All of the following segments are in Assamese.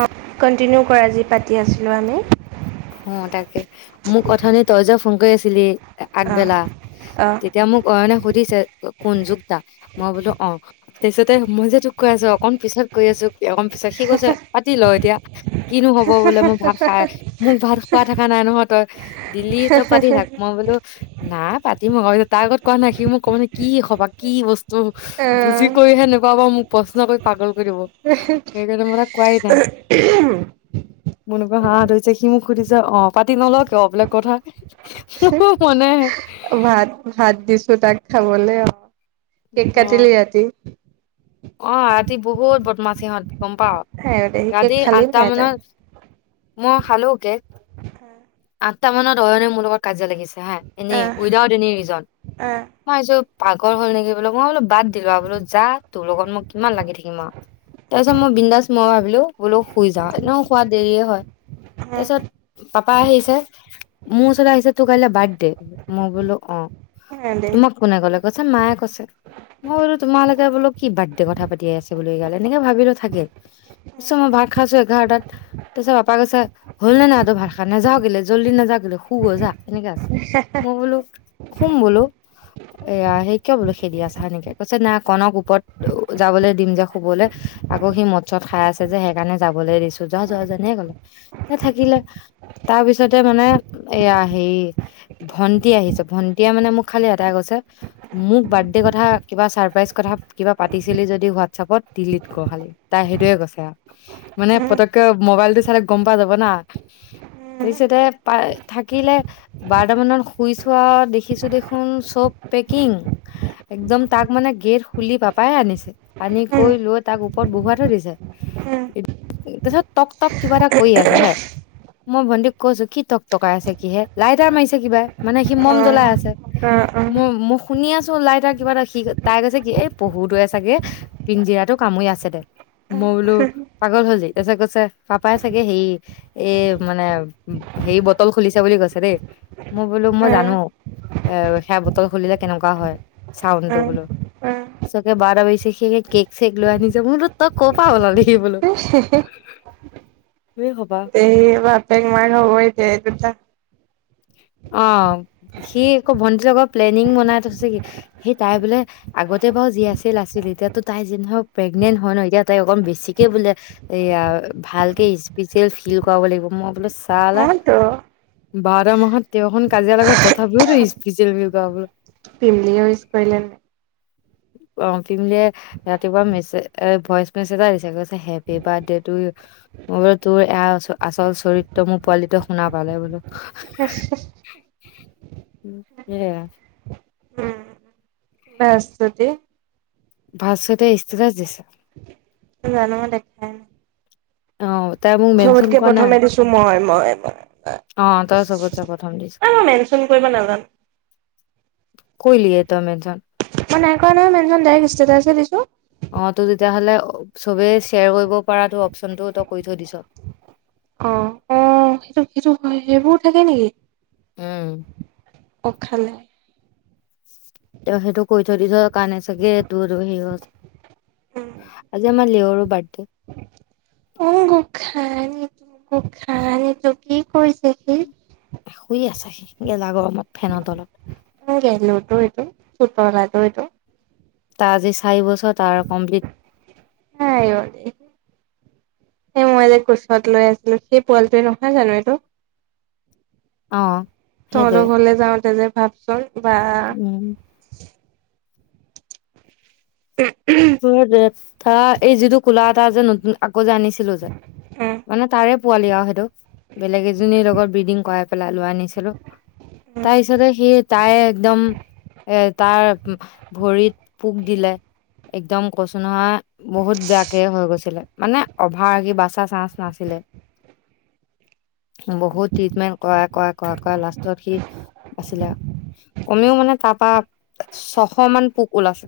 অ', কণ্টিনিউ কৰা যি পাতি আছিলোঁ আমি। অ ', তাকে মোক অথনি তই যে, ফোন কৰি আছিলি, অ আগবেলা, অ তেতিয়া মোক অয়নে সুধিছে কোন যোক্তা মই বোলো অ',। তাৰপিছতে মই যে, তোক কৈ আছো অকন পিছত কৰি আছো, একণ পিছত সি কৈছে পাতি ল', এতিয়া কিনো হব বোলে মই ভাত খাই, মোৰ ভাত খোৱা থাকা নাই নহয় তই দিলি তই পাতি থাক মই বোলো, নাই পাতিম আকো, তাৰ আগত কোৱা নাই। সি মোক ক'ব ন', কি খবৰ? কি বস্তু? ত বুজি কৰিহে নেপাবা মোক প্ৰশ্ন কৰি পাগল হৈ যাব। সেইকাৰণে মই তাক কোৱাই নাই। মোৰ এনেকোৱা হাঁহাঁ ধৰিছে সি মোক সুধিছো অ পাতি নল কিয় বিলাক কথা মোৰ মনে আহে দুটাক খাবলে অ কেক অ কাটিলি ৰাতি। অ আজি বহুত বদমাচ সিহঁত গম পাৱ আই ঐ দেহি। কেক ৰাতি খালি আঠটা নাই তই মানত মই খালোকে হা আঠটা মানত অয়নে মোৰ লগক কাজিয়া লাগিছে। এনে আহ উইডাউট এ ৰিজন মইছ পাগল হ'ল নেকি বোলো। মই বোলো বাদ দিলো আৰু যা তোৰ লগত মই কিমান লাগি থাকিম আৰু তাৰপিছত মই বিন্দাস মই ভাবিলো বোলো শুই যাও এনে শোৱা দেৰিয়ে হয় আহ তাৰপিছত পাপাই আহিছে মোৰ ওচৰৰত আহিছে তোৰ কাইলে বাৰ্থডে মই বোলো অ আহ দে তোমাক কোনে ক'লে ক মায়ে কৈছে মই বোলো তোমালৈকে বোলো কথা পাতিয়ে আছে বুলি গ'লে এনেকে ভাবিলো থাকে ছ মই ভাত খাইছো এঘাৰটাত তাৰপিছত বাপাই কৈছে হল নে নাই তোৰ ভাত খাই। নাযাৱ কেলে জল্দি নাযাৱ কেলে শুগৈ যা। এনেকে আছে মই বলো শুম বোলো এয়া সে কিয় বোলো খেদি আছা সেনেকে কৈছে না কনক ওপৰত যাবলৈ দিম যে শুবলৈ আকৌ সি মদ চত খাই আছে যে সেইকাৰণে যাবলৈ দিছো যোৱা যোৱা এনেকে কলে এ থাকিলে তাৰপিছতে মানে এয়া হেৰি ভন্টি আহিছে ভন্টিয়ে মানে মোক খালি এটাই কৈছে মোক বাৰ্থডে কথা কিবা চাৰপ্ৰাইজ কথা কিবা পাতিছিলি যদি হোৱাটছপত ডিলিট কৰ খালি তাই সেইটোয়ে কৈছে মানে অ অ পতককে মবাইলটো চালে গম পাই যাব না তাৰপিছতে প থাকিলে বাৰটামানত শুইছো আউ দেখিছো দেখোন চব পেকিং একদম তাক মানে গেট পুলি পাপায়ে আনি কই লই উপৰত বহুবা থৈ দিছে। হা তাৰিছত টক টক কিবা এটা কৰি আছে হে মই ভণ্টীপ কৈছো কি টক টকাই আছে কি হে লাইটটা মাৰিছে কিবা মানে সি মম জ্বলাই আছে অ মোৰ মুখ শুনি আছো লাই তটা কিবা এটাখি তাই কৈছে কি এ পহুটোৱে চাগে পিঞ্জিৰাটো কামুৰি আছে দে মই বোলো পাগল হলজি তাৰ কৈছে পাপাই চাগে হে এই মানে হেৰি বটল খুলিছে বুলি কৈছে দেই মই বোলো মই জানো এ সেয়া বটল খুলিলে কেনেকুৱা হয় চাউনটো বোলো চকে বাৰ বেছেখে কেক চেক লোৱানিছে মোৰত তই ক' পাব লাগে উ হো এই সোপা এই বাপেক মাৰ হ'বই এই দুটা অ সি আকৌ ভন্টি লগত প্লেনিং বনাই থৈছে কি সি তাই বোলে আগতে বাৰু যি আছিল আছিল এতিয়াতো তাই যি নহক প্ৰেগনেন্ট হয় ন এতিয়া তাই অকম বেছিকে বোলে এইয়া ভালকে স্পেচিয়েল ফিল কৰাব লাগিব মই বোলে অওতো বাৰটা মাহত তেৰখন কাজিয়া লাগ তথাপিওতো স্পেচিয়েল বুলি কৰ বুলি পিমলিঅ ইছ পাইলেে অ পিমলিৱে ৰাতিপুৱা মেছে ভইচ মেছেজ এটা দিছে কৈছে হেপি বাৰ্থডে তু ইউ মই বোলো তোৰ এয়া আচল চৰিত্ৰ মোৰ পোৱালিটোৱে শুনা পালে বোলো মেঢেচ উ এয়া বেছ তাতে ভাঢতে ই্ঢতেতাচ দিছে জান ম দেখে অত চবতকে প্ৰথমে দিছো মই হয় এবাৰ অ তই চবতচে প্ৰথম দিছ মই মেনচন কৰিব নাজানো। কইলিৱে তই মেনচন মই নাই কৰা নয় মেনচন ডাইৰেক্ ষ্টেটাছে দিছো অ তু তেতিয়াহলে চবেই শ্বেয়াৰ কৰিব পৰাতো অপচনটো তই কৰি থৈ দিছ অ' অ সেইটো সেইটো হয় সেইবোৰ থাকে নেকি? উম অ খালে সুধিচ কানে চাগে দূৰদৰ্শী হল আজি আমাৰ লেউত' বাৰ্থডে অ গোসাঁই গোসাইটো কি কৰিছে সি? শুই আছে সি গেলা গফ কোন গেল ত এইটো হোৱা নাইতো এইতো তা আজি চাৰি বচ অ তাৰ কমপ্লিট আই অ' দেহি। এই মই যে কোচত লৈ আছিলো সেই পোৱালিটোৱে নহয় জানো এইটো অ'। সেইটোৱে তহঁতৰ ঘৰলে যাওঁতে যে তাৰপিছত বা উম, হয় দে ধ এই যিটো কোলা এটা যে নতুন আকৌ যে আনিছিলো যে উম মানে তাৰে পোৱালি আৰু সেইটো বেলেগ এজনীৰ লগত বিডিং কৰাই পেলাই লৈ আনিছিলো উম। তাৰ পিছতে সি তাই একদম এ তাৰ ভৰিত পোক দিলে একদম কৈছো নহয় বহুত বেয়াকে হৈ গৈছিলে মানে অভাৰ সি বাচা চান্স নাছিলে বহুত ট্ৰিটমেন্ট কৰা কৰা কৰা কৰা লাষ্টত সি আছিলে কমেও মানে তাৰ পৰা ছশ মান পোক ওলাইছে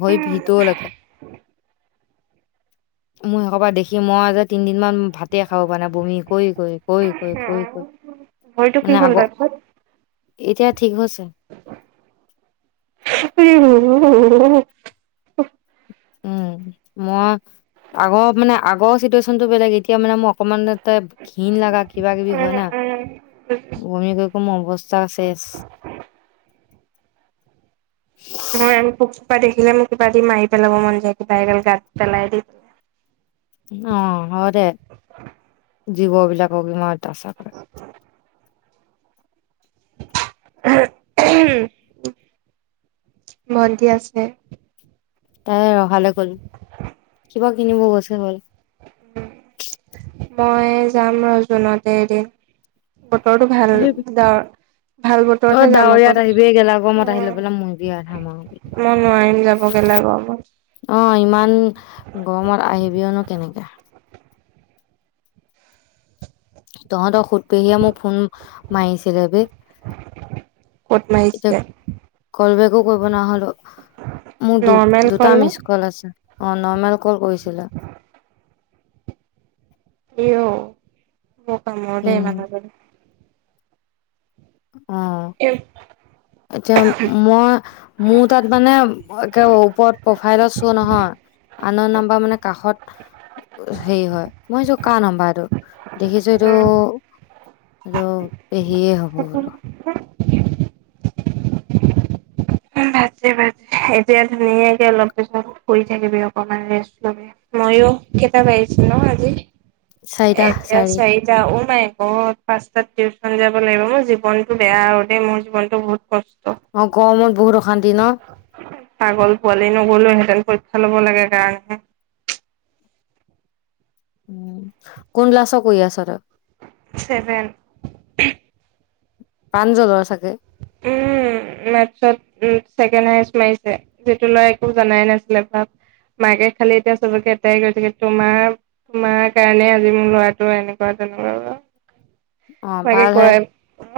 ভৰি ভিতৰলৈকে মোৰ সেইসোপা দেখি দেখি মই যে তিনদিন মান ভাতে খাব পৰা নাই বমি কৰি কৰি কৰি কৰি কৰি কৰি ভৰিটো কি মানে হ'ল আগৰ তাৰপিছত? এতিয়া ঠিক হৈছে [unintelligible] উম মই আগৰ মানে আগৰ চিটুৱেশ্যনটো বেলেগ এতিয়া মানে মোৰ অকমান এ ঘৃণ লগা কিবা কিবি হয় না বমি কৰি কৰি মোৰ অৱস্থা শেষ মই পোক সোপা দেখিলে মোক কিবা দি মাৰি পেলাব মন যায় কিবা এগাল গাত পেলাই দি অ হ'ব দে জীৱ বিলাকক ইমান অত্যাচাৰ কৰে ভন্টি আছে তাই ৰহালে গল কিবা কিনিব গৈছে হল মই যাম আৰু জুনতে এদিন বতৰটো ভাল আহিবি ডাৱৰ ভাল অ বতৰতহে যাম আকৌ ডাৱৰীয়াত দেই। আহিবি এই গেলা গৰমত আহি লৈ পেলাই মৰিবি আধামৰা হৈ মই নোৱাৰিম যাব গেলা গৰমত অ ইমান গৰমত আহিবিও নো কেনেকে তহঁত কোতপেহীয়ে মোক ফোন মাৰিছিলে বে ক'ত এতিয়া মাৰিছে। কল বেকো কৰিব নহলো মোক দু নৰ্মেল দুটা নে মিচ কল আছে অ নৰ্মেল কল কৰিছিলে কিয় বৰ কামোৰ কিন দেই মানুহজনী অ মানুহজনী। এতিয়া মই মোৰ তাত মানে একে ওপৰত প্ৰফাইল চো নহয় আননউন নাম্বাৰ মানে কাষত হেৰি হয় মই ভাবিছোঁ কাৰ নাম্বাৰ টো দেখিছো এইটো এইটো পেহিয়ে হ'ব বোলো [unintelligible] বাদদে বাদদে এতিয়া ধুনীয়াকে অলপ পিছত শুই থাকিবি অকমান ৰেষ্ট লবি ময়ো কেইটা বাজিছেনো আজি চাৰিটা এতিয়া চাৰি চাৰিটা পাঁচটাত টিউশ্যন যাব লাগিব মোৰ জীৱনটো বেয়া হ দেই মোৰ জীৱনটো বহুত কষ্ট অ ক অসমত বহুত অশান্তি ন ছাগল পোৱালি নগলেও হেঁতেন পৰীক্ষা লব লাগে কাৰণহে উ কোন লাছ কৰি আছ ত ছেভন প্ৰাঞ্জল চাগ উম মাছত উ ছেকেণ্ড হাইষ্ট মাৰিছে যিটো ল'ৰা একো জনাই নাছিলে ভাব মাকে খালি এতিয়া চবকে এটাই কৰি থে তোমাৰ তোমাৰ কাৰণে আজি মোৰ ল'ৰাটো এনেকুৱা তেনেকুৱা অ মাকে ভাল হে কয়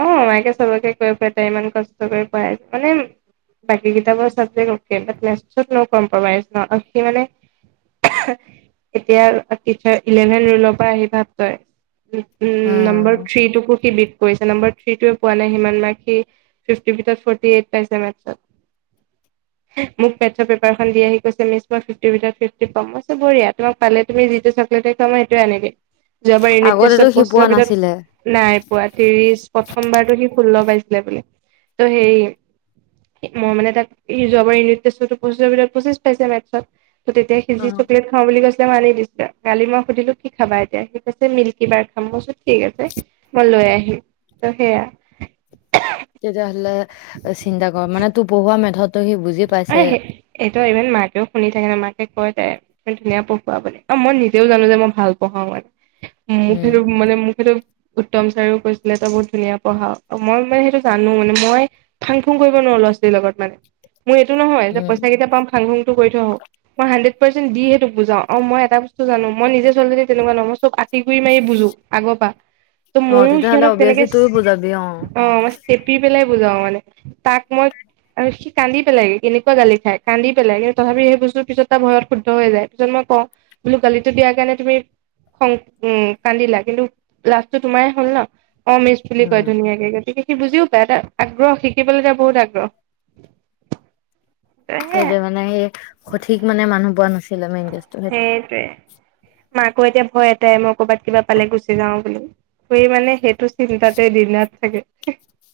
অ মাইকে চবকে ইমান মানে বী কৰি এতিয়াভেন পৰা আহি ভ উ উম নম্বৰ থ্ৰী টো ক কিব কৰিছে নম্বাৰ থ্ৰীটোৱে পোৱা নাই সিমান ম ফ মোক পেথ পেপাৰ দি আহি মি মই ফই বঢ়িয়া তোমাক পালে তুমি যিটো চকলেটে মই সেইটোৱ আনিবি যোৱাবাৰ ইউনিট আগতেতো টেষ্টত সি পোৱা পঁচিছৰ নাছিলে ভিতৰত নাই পোৱা ত্ৰিশ প্ৰথমবাৰতো সি ষোল্ল বাইছে ত সেই মই মানে তাক যোৱাবাৰ ইট চিছৰ ভিতৰতচিছ পাইছে মত ত তেতিয়া অ সিজি চকলেট খাওঁ বুলি কৈ মানি দিছিলা কালি মই সুধিলো কি খাবা এতিয়া ঠিক আছে মিল্কী বাৰ খামইচোন ঠিক আছে মই লৈ আহিম ত সেয়া তেতিয়াহলে চিন্তা কৰ মানে তোৰ পঢ়োৱা মেধটো সি বুজি এ পাইছে সেইটো ইমান মাকেও শুনি থাকে ন মাকে কয় তাই ম ধুনীয়া পঢ়োৱাৰ বুলি অ মই নিজেও জানো যে মই ভাল পঢ়াও মানে ম উম ঘেৰ মানে মু ঘেেত উত্তম ছাৰেও কৈছিলে তো বহুত ধুনীয়া পঢ়াও অঁ মই মানে সেইটো জানো মানে মই ফাং খুং কৰিব নোৱাৰো ল'ৰা ছোৱালীৰ লগত মানে মোৰ এইটো নহয় যে উম পইচা কেইটা পাম খাং খুংটো কৰি থৈ আহওঁক মই হাড্ৰেড দি সেইটো বুজাও অ মই এটা জানো মই নিজে চলি তেনেকুৱা নম [inaudible] কৰি মাৰি বুজো আগৰ পৰা ত' অ মইো তেতিয়াহ'লে সিহঁতক অবিয়াচলি তইও বুজাবি অ তেনেকৈ মই চেপি পেলাই বুজাও মানে তাক মই আৰু সি কান্দি পেলাইগ কেনেকুৱা গালি খাই কান্দি পেলাই কিন্তু তথাপিও সেই বুজো পিছত তাৰ ভয়ত শুদ্ধ হৈ যায় পিছত মই ক বোলো গালিটো দিয়াৰ কাৰণে তুমি খং উম কান্দিলা কিন্তু লাভটো তোমাৰ হ'ল ন অঁ মিছ বুলি উম, কৈ ধুনীয়াই গতিকে সি বুজিও পায় আগ্ৰহ শিকিবলৈ য বহুত আগ্ৰহ সেই সেয়াই যে মানে স সঠিক মানে মানুহ পোৱা ন মেইন কেচতো সেইটো সেইটোৱে মাকো এতিয়া ভয় এটাই মই কৰ'বাত কিবা পালে গুচি যাও বুলিই মানে সেই টো চিন্তাতে দিনত থাকে [unintelligible]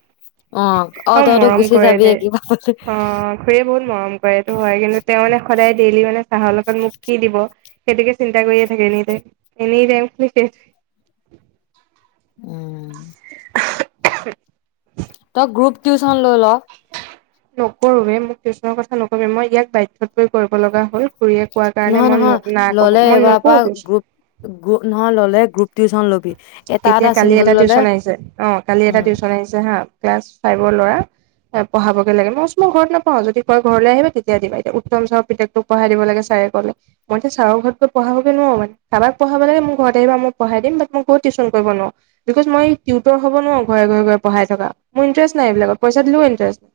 অঁ, অঁ অ তই টো মৰম গুচি কৰে দে যাবিয়ে কিবা ক'লে।। হয়। এইটো হয় কিন্তু তেওঁ যে সদায় ডেইলি মানে চাহৰ লগ।। মোক কি দিব সেইটোকে চিন্তা কৰিয়ে থাকে নেকি তাই। এনে তাই মোক কৈছে।। উম। [inaudible] তই গ্ৰুপ টিউচন লৈ ল। নকৰোৱে মোক টিউচনৰ কথা নকবি মই ইয়াত বাধ্যত পৰি কৰিব লগা হ'ল। খুৰীয়ে কোৱাৰ কাৰণে নহয় মই নহয় না ক'ব ললে মই এইবাৰ নকওঁ পৰা টিউচন গ্ৰুপ গ্ৰুপ নহয় ললে গ্ৰুপ।। টিউচন ল'বি। এটা এতিয়া কালি চিংগুল এটা ল'লে টিউচন আহিছে। অঁ কালি এটা উম, টিউচন আহিছে হা।। ক্লাছ ফাইভ ল'ৰা পঢ়াবগে লাগে। মইও মোৰ ঘৰত নপঢ়াও যদি কয় ঘৰলৈ আহিবা তেতিয়া পাইযাবা। এতিয়া উত্তম ছাৰৰ পুতেক টোক পঢ়াই দিব লাগে ক্লাছ ফাইবৰ ল'ৰা তাক পঢ়াবগৈ লাগে। মই কৈছোঁ মই ঘৰত নপঢ়াও যদি ক'য় ঘৰলৈ আহিবা তেতিয়া দিম আৰু উত্তম ছাৰৰ পুতেক টোক পঢ়াই দিব লাগে ছাৰে কলে মই এতিয়া ছাৰৰ ঘৰত গৈ পঢ়াবগৈ নোৱাৰো মই কাৰবাক পঢ়াব লাগে মোৰ ঘৰত আহিবা। মই পঢ়াই দিম বাত।। মই কত টিউন কৰিব নোৱাৰোঁ। বিকজ মই টিউটৰ হ'ব নোৱাৰো ঘৰে ঘৰে পঢ়াই থকা। মোৰ ইণ্টাৰেষ্ট নাই এইবিলাকত, পইচা দিলেও ইণ্টাৰেষ্ট নাই।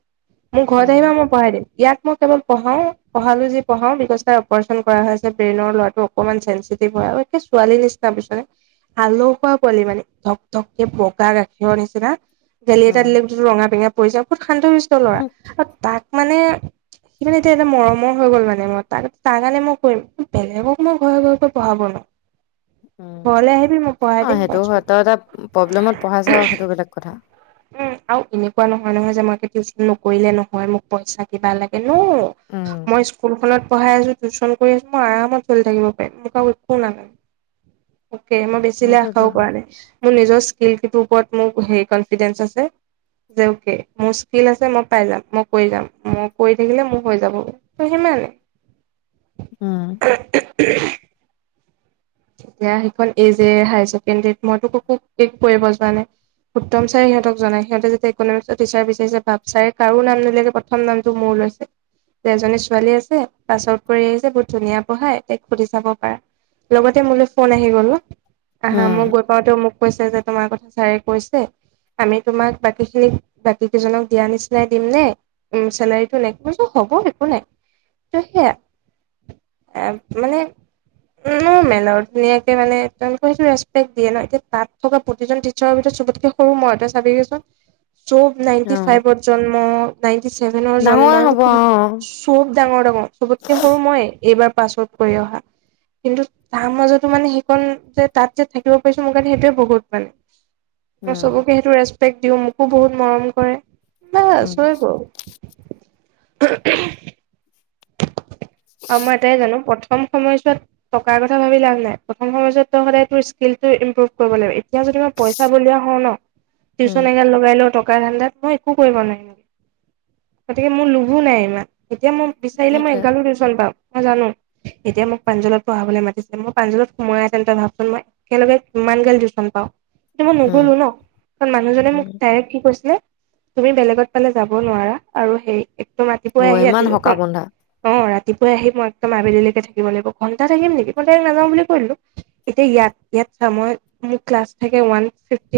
মোৰ ঘৰত উম, আহিবা মই পঢ়াই দিম ইয়াত মই কেৱল।। পঢ়াও, পঢ়ালো যি পঢ়াও বিকজ তাই অপাৰেশ্যন কৰা হৈছে। ব্ৰেইনৰ হয়টো অকনমান চেনচেতিভ হয়। আৰু তাই ছোৱালী নিচিনা পিছে।। আলখোৱা পোৱালি মানে ধক ধককে বগা গাখীৰৰ নিচিনা। গালি এটাত উম, দিলে টোৰ ৰঙা পিঙা পৰি যায়। বহুত শান্ত শিস্ত ল'ৰা আৰু তাক।। মানে সি এতিয়া এটা মৰমৰ হৈ গ'ল। মানে মই ত তাৰ কাৰণে মই কৰিম, বেলেগক মই ঘৰে ঘৰে গৈ পঢ়াব নোৱাও। উম। পঢ়াই অ', দিম সেইটো বা হয়। তই এটা প্ৰব্লেমত পঢ়াইছ সেইটো বেলেগ কথা। উম আৰু এনেকুৱা নহয় নহয় যে মই [unintelligible] টিউচন নকৰিলে নহয় মোক পইচা কিবা লাগে।। এনেও উম, মই স্কুলখনত।। পঢ়াই আছোঁ টিউচন কৰি আছোঁ মই আৰামত চলি থাকিব পাৰিম। মোক আৰু একো নালাগে। দে মই বেচিলে সেইটোতো আশাও কৰা হয়। নাই। মোৰ নিজৰ- স্কিল কিপৰ ওপৰত মোৰ হে কণফিডেঞ্জ আছে। যে অ'কে মোৰ ইচকিল আছে মই পাই যাম। মই কৰি যাম মই কৰি থাকিলে মোৰ হৈ যাব। ত সিমানে। উম। তিয়া সেইখন এ জে হায় ছেকেণ্ডৰীত মইতো কৰিব যোৱা নাই। উত্তম ছাৰে সিহঁতক জনায়, সিহঁতে যদি ইকনমিক্সৰ টিচাৰ বিচাৰিছে ছাৰে দিয়া শেষ হ'ল এই যে হায়াৰ চেকেণ্ডেৰীত মই টো কা'কো ঠিক কৰিব [unintelligible] যোৱা নাই। উত্তম ছাৰে সিহঁতক জনাই সিহঁতে যে নাম নিলেগে প্ৰথম নামটো মোৰ লৈছে যে এজনী ছোৱালী আছে পাছ আউট কৰি আহিছে বহুত ধুনীয়া পঢ়াই তক সুধি চাব পাৰ লগতে মোলৈ ফোন আহি গ'ল ন। আহা মই উম, গৈ পাওঁতেও মোক।। কৈছে যে তোমাৰ কথা ছাৰে কৈছে। আমি তোমাক বাকী খিনিক বাকী কেইজনক দিয়া নিচিনাই দিম নে? উ চেলাৰীটো নে হব একো নাই ত সেয়া। মানে। উম মোৰ মেনত নি ধুনীয়াকে মানে তেক সেইটো ৰেচপেক্ট দিয়ে ন, এতিয়া তাত থকা প্ৰতিজন টিচাৰৰ ভিতৰত চবতকে সৰু মই তই চাবিগে চোন। চব নাইনটি অ', ফাইভত জন্ম নাইনটি ছেভেনৰ জন্ম ডাঙৰে হ'ব অ', চব ডাঙৰ ডাঙৰ চবতকে সৰু মইয়ে এইবাৰ।। পাছত কৰি অহা। কিন্তু তাৰ মাজতো মানে সেইকণ যে তাত যে থাকিব পাৰিছো। মোৰ কাৰণে সেইটোৱে বহুত মানে। উম, চবকে সেইটো।। দিও মোকো বহুত মৰম কৰে ন উম, শৈ হ [unintelligible] [inaudible] অ মই এটাই জানো কম সময়ছোৱাত টকাৰ কথা ভাবি লাভ নাই। প্ৰথম সময়ছোৱাত তই সদায় তোৰ স্কিলটো ইম্প্ৰুভ কৰিব লাগিব। এতিয়া যদি মই পইচা বলিয়া হওঁ ন উম, টিউশন এগাল লগাই লও টকাৰ ধান্দাত মই একো কৰিব নোৱাৰিম। গতিকে মোৰ লোভো নাই ইমান। এতিয়া মোৰ বিচাৰিলে মই সেইটোৱে এঘালো টিউশ্যন পাম মই জানো এতিয়া মোক পান্জুলত পঢ়াবলৈ মাতিছিলে। মই পাঞ্জলত সোমাই আহ তেন্ত তই ভাবচোন মই একেলগে কিমান গাল টিউচন পাওঁ টো মই উম, নগলো ন, কাৰণ মানুহজনে মোক উম। ডাইৰেক্ট কি কৈছিলে তুমি বেলেগত পালে যাব নোৱাৰা আৰু সেই একম অ ৰাাতিপুৱাই আহি ইমান সকাহ ৰাতি বন্ধা অ ৰাতিপুৱাই আহি ম‌ই আবেলি লৈকে থাকিব লাগিব, ঘন্টা থাকিম নেকি, মই ডাইৰেক্ট নাযাওঁ বুলি কৈ দিলো। এতিয়া ইয়াত ইয়াত চা মই মো ক্লাছ থাকে ওৱান ফিফ্টি